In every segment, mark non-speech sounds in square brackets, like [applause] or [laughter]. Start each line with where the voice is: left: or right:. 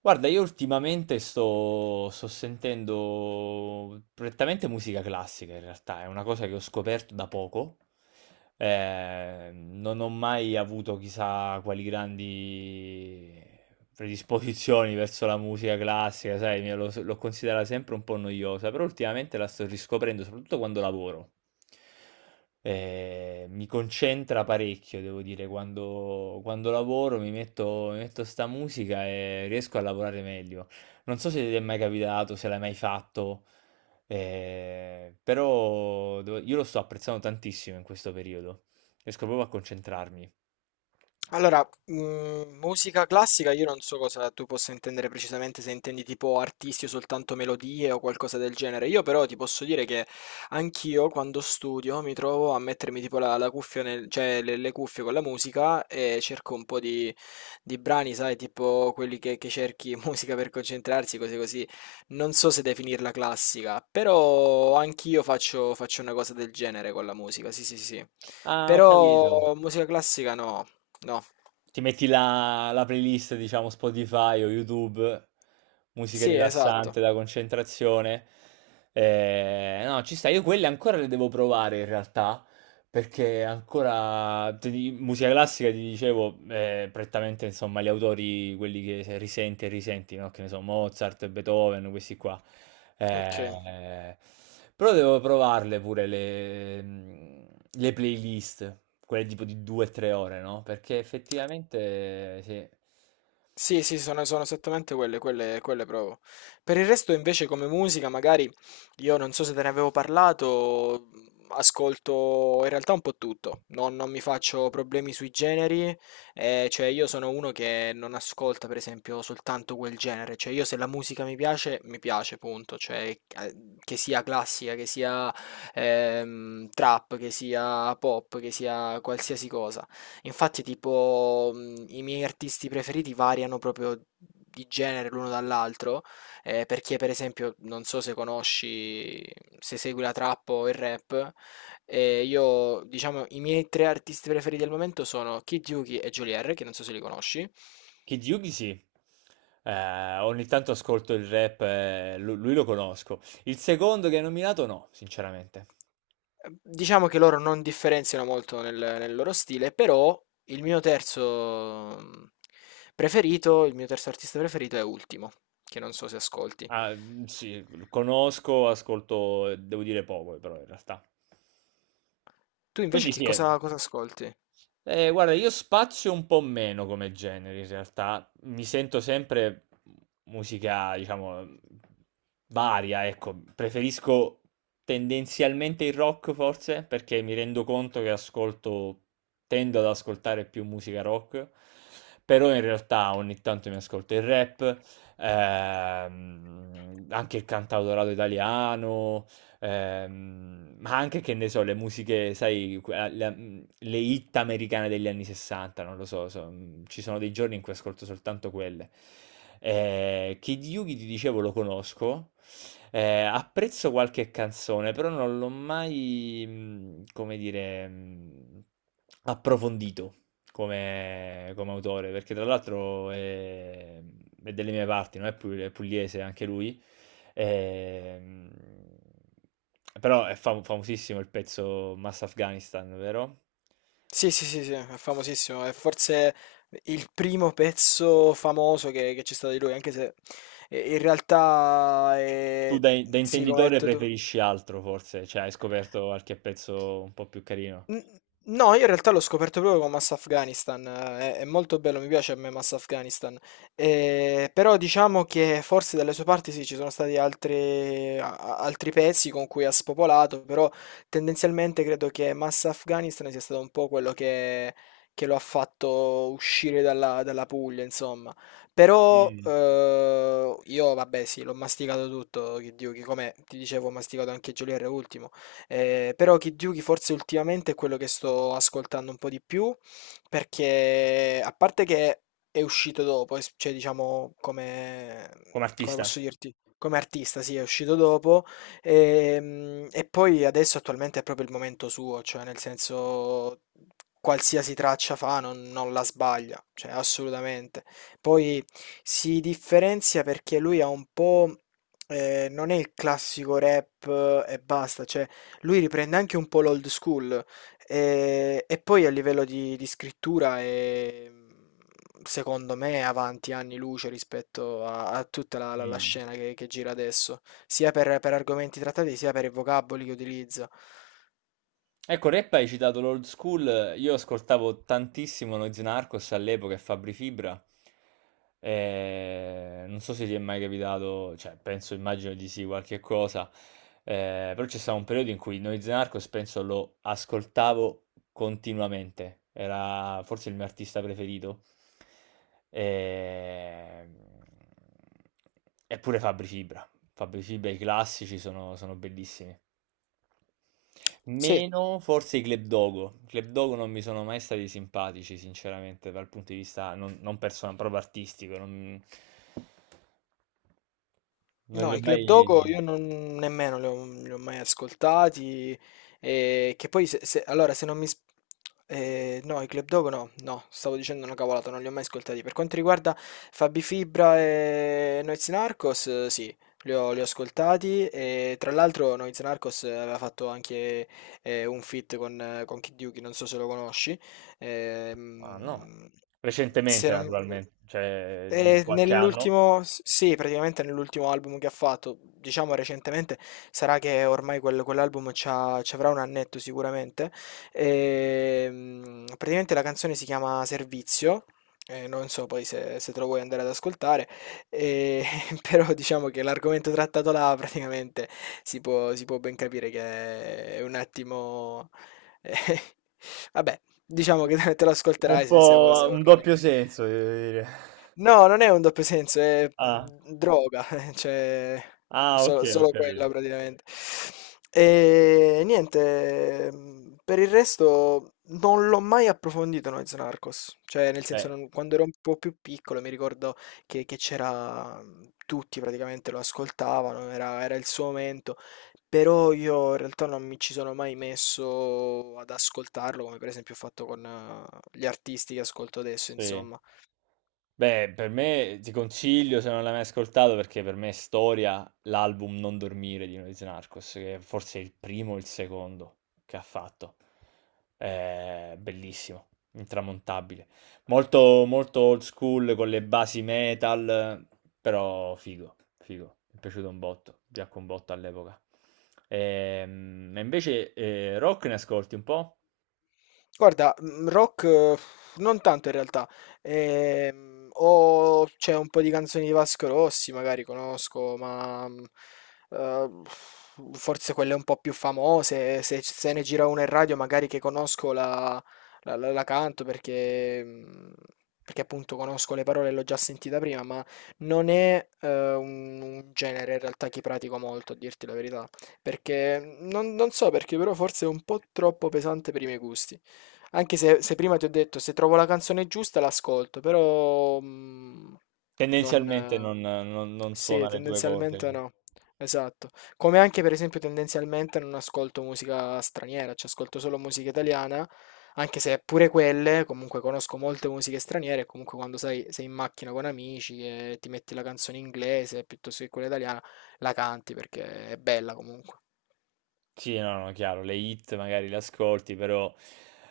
right: Guarda, io ultimamente sto sentendo prettamente musica classica in realtà, è una cosa che ho scoperto da poco. Non ho mai avuto chissà quali grandi predisposizioni verso la musica classica, sai, l'ho considerata sempre un po' noiosa, però ultimamente la sto riscoprendo, soprattutto quando lavoro. Mi concentra parecchio, devo dire, quando lavoro mi metto sta musica e riesco a lavorare meglio. Non so se ti è mai capitato, se l'hai mai fatto, però io lo sto apprezzando tantissimo in questo periodo. Riesco proprio a concentrarmi.
left: Allora, musica classica, io non so cosa tu possa intendere precisamente, se intendi tipo artisti o soltanto melodie o qualcosa del genere. Io però ti posso dire che anch'io quando studio mi trovo a mettermi tipo la cuffia cioè le cuffie con la musica e cerco un po' di brani, sai, tipo quelli che cerchi [laughs] musica per concentrarsi, cose così. Non so se definirla classica, però anch'io faccio una cosa del genere con la musica, sì, sì, sì, sì.
right: Ah, ho capito.
left: Però musica classica no. No.
right: Ti metti la playlist, diciamo, Spotify o YouTube, musica
left: Sì, esatto.
right: rilassante da concentrazione. No, ci sta, io quelle ancora le devo provare in realtà. Perché ancora musica classica, ti dicevo, è prettamente insomma gli autori, quelli che se risenti e risenti, no? Che ne so, Mozart, Beethoven, questi qua.
left: Ok.
right: Eh, Però devo provarle pure le, le playlist, quelle tipo di 2-3 ore, no? Perché effettivamente, sì,
left: Sì, sì, sono esattamente quelle provo. Per il resto, invece, come musica, magari io non so se te ne avevo parlato, ascolto in realtà un po' tutto. Non mi faccio problemi sui generi, cioè io sono uno che non ascolta, per esempio, soltanto quel genere. Cioè io se la musica mi piace, punto. Cioè, eh, che sia classica, che sia trap, che sia pop, che sia qualsiasi cosa. Infatti, tipo, i miei artisti preferiti variano proprio di genere l'uno dall'altro, perché per esempio, non so se conosci, se segui la trap o il rap, io, diciamo, i miei tre artisti preferiti al momento sono Kid Yuki e Geolier, che non so se li conosci. Eh,
right: Kid Yugi sì. Ogni tanto ascolto il rap, lui lo conosco. Il secondo che hai nominato no, sinceramente.
left: Diciamo che loro non differenziano molto nel loro stile, però il mio terzo preferito, il mio terzo artista preferito è Ultimo, che non so se ascolti.
right: Ah, mhmm, sì, conosco, ascolto, devo dire poco però in realtà.
left: Tu invece
right: Quindi
left: che
right: sì, è
left: cosa ascolti?
right: guarda, io spazio un po' meno come generi in realtà, mi sento sempre musica, diciamo, varia, ecco, preferisco tendenzialmente il rock forse, perché mi rendo conto che ascolto, tendo ad ascoltare più musica rock, però in realtà ogni tanto mi ascolto il rap, anche il cantautorato italiano, ma anche che ne so, le musiche, sai, le hit americane degli anni 60, non lo so, ci sono dei giorni in cui ascolto soltanto quelle. Kid Yugi, ti dicevo, lo conosco, apprezzo qualche canzone, però non l'ho mai, come dire, approfondito come, come autore, perché tra l'altro è delle mie parti, no? È è pugliese anche lui. Ehm, Però è famosissimo il pezzo Mass Afghanistan, vero?
left: Sì, sì, sì, sì, è famosissimo, è forse il primo pezzo famoso che c'è stato di lui, anche se in realtà
right: Tu
left: è.
right: da
left: Sì, come hai
right: intenditore
left: detto tu.
right: preferisci altro, forse? Cioè, hai scoperto qualche pezzo un po' più carino.
left: N- No, io in realtà l'ho scoperto proprio con Mass Afghanistan, è molto bello, mi piace a me Mass Afghanistan. Però diciamo che forse dalle sue parti sì, ci sono stati altri, altri pezzi con cui ha spopolato, però tendenzialmente credo che Mass Afghanistan sia stato un po' quello che lo ha fatto uscire dalla Puglia, insomma. Però
right: Mm.
left: io, vabbè, sì, l'ho masticato tutto, che Dio, che come ti dicevo, ho masticato anche Geolier ultimo. Però Kid Yugi forse ultimamente è quello che sto ascoltando un po' di più, perché a parte che è uscito dopo, cioè diciamo come,
right: Come
left: come
right: artista?
left: posso dirti, come artista, sì, è uscito dopo, e poi adesso attualmente è proprio il momento suo, cioè nel senso qualsiasi traccia fa non la sbaglia, cioè assolutamente. Poi si differenzia perché lui ha un po', non è il classico rap e basta, cioè lui riprende anche un po' l'old school e, poi a livello di scrittura è, secondo me, è avanti anni luce rispetto a tutta la
right: Mm.
left: scena che gira adesso, sia per argomenti trattati, sia per i vocaboli che utilizza.
right: Ecco, rap hai citato l'old school, io ascoltavo tantissimo Noyz Narcos all'epoca e Fabri Fibra. Non so se ti è mai capitato, cioè penso, immagino di sì, qualche cosa. Però c'è stato un periodo in cui Noyz Narcos penso lo ascoltavo continuamente, era forse il mio artista preferito. Eh, Eppure Fabri Fibra. Fabri Fibra, i classici sono bellissimi.
left: Sì.
right: Meno forse i Club Dogo. I Club Dogo non mi sono mai stati simpatici, sinceramente, dal punto di vista non, non personale, proprio artistico. Non, non li
left: No,
right: ho
left: i
right: mai...
left: Club Dogo io non, nemmeno li ho mai ascoltati. Che poi, allora, se non mi, no, i Club Dogo no, no, stavo dicendo una cavolata, non li ho mai ascoltati. Per quanto riguarda Fabi Fibra e Noyz Narcos, sì, li ho ascoltati. E, tra l'altro Noyz Narcos aveva fatto anche un feat con Kid Yuki, non so se lo conosci.
right: Ah, no.
left: Ehm, se
right: Recentemente,
left: non-
right: naturalmente, cioè di qualche anno.
left: nell'ultimo, sì, praticamente nell'ultimo album che ha fatto, diciamo recentemente, sarà che ormai quell'album ci avrà un annetto sicuramente. Praticamente la canzone si chiama Servizio. Non so poi se te lo vuoi andare ad ascoltare, eh, [laughs] però diciamo che l'argomento trattato là praticamente si può ben capire che è un attimo. [laughs] eh, vabbè, diciamo che te lo
right: Un
left: ascolterai se vuoi
right: po'
left: se
right: un
left: vorrai.
right: doppio senso, devo dire.
left: No, non è un doppio senso, è
right: Ah,
left: droga, [laughs] cioè
right: ah, ok,
left: so solo
right: ok.
left: quella praticamente. E niente, per il resto non l'ho mai approfondito Noyz Narcos, cioè nel senso
right: Beh,
left: non quando ero un po' più piccolo mi ricordo che c'era tutti praticamente lo ascoltavano, era il suo momento, però io in realtà non mi ci sono mai messo ad ascoltarlo, come per esempio ho fatto con gli artisti che ascolto adesso,
right: sì.
left: insomma.
right: Beh, per me ti consiglio se non l'hai mai ascoltato perché per me è storia l'album Non dormire di Noyz Narcos, che è forse il primo o il secondo che ha fatto. È bellissimo, intramontabile. Molto, molto old school con le basi metal, però figo, figo. Mi è piaciuto un botto, piacque un botto all'epoca. E invece rock ne ascolti un po'?
left: Guarda, rock non tanto in realtà. O c'è un po' di canzoni di Vasco Rossi, magari conosco, ma, uhm, forse quelle un po' più famose, se c se ne gira una in radio magari che conosco la canto perché perché appunto conosco le parole e l'ho già sentita prima, ma non è, un genere in realtà che pratico molto, a dirti la verità, perché non so perché, però forse è un po' troppo pesante per i miei gusti. Anche se prima ti ho detto, se trovo la canzone giusta l'ascolto, però non.
right: Tendenzialmente non, non
left: Sì,
right: suona le tue
left: tendenzialmente
right: corde.
left: no. Esatto. Come anche per esempio tendenzialmente non ascolto musica straniera, cioè ascolto solo musica italiana, anche se pure quelle, comunque conosco molte musiche straniere, comunque quando sai, sei in macchina con amici e ti metti la canzone inglese piuttosto che quella italiana, la canti perché è bella comunque.
right: Sì, no, no, chiaro, le hit magari le ascolti, però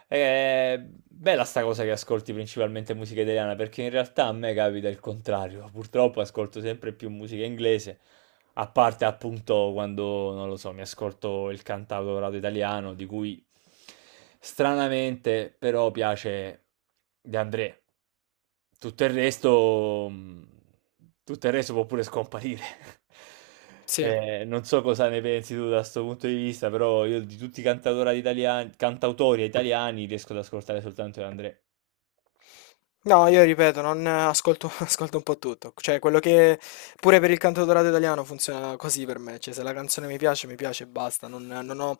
right: è bella sta cosa che ascolti principalmente musica italiana, perché in realtà a me capita il contrario. Purtroppo ascolto sempre più musica inglese, a parte appunto quando, non lo so, mi ascolto il cantautorato italiano, di cui stranamente però piace De André. Tutto il resto, mh, tutto il resto può pure scomparire. [laughs]
left: Sì.
right: Non so cosa ne pensi tu da questo punto di vista, però io di tutti i cantautori italiani riesco ad ascoltare soltanto De André.
left: No, io ripeto, non ascolto, [laughs] ascolto un po' tutto. Cioè, quello che pure per il canto dorato italiano funziona così per me. Cioè, se la canzone mi piace e basta. Non ho,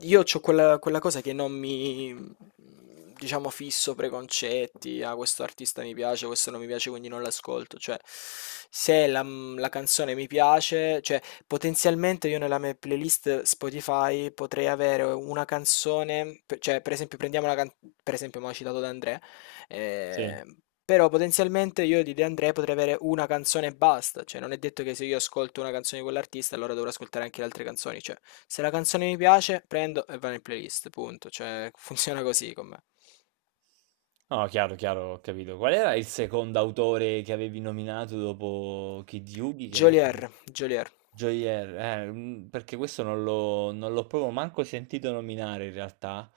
left: io ho quella cosa che non mi, diciamo, fisso preconcetti. Ah, questo artista mi piace, questo non mi piace, quindi non l'ascolto. Cioè, se la canzone mi piace, cioè, potenzialmente io nella mia playlist Spotify potrei avere una canzone. Cioè, per esempio, prendiamo per esempio, mi ha citato da Andrea.
right: Sì.
left: Ehm, però potenzialmente io di De André potrei avere una canzone e basta, cioè non è detto che se io ascolto una canzone di quell'artista allora dovrò ascoltare anche le altre canzoni, cioè se la canzone mi piace prendo e va nel playlist, punto, cioè [laughs] funziona così con me.
right: No, chiaro, chiaro, ho capito. Qual era il secondo autore che avevi nominato dopo Kid Yugi? Che ha detto?
left: Jolier, Jolier,
right: Joyer, mm, perché questo non l'ho proprio manco sentito nominare in realtà.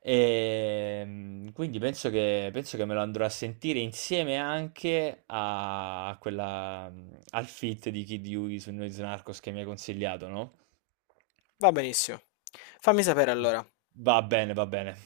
right: E, mm, quindi penso che me lo andrò a sentire insieme anche a quella, mm, al feat di Kid Yugi su Noyz Narcos che mi hai consigliato, no?
left: va benissimo. Fammi sapere allora.
right: Va bene, va bene.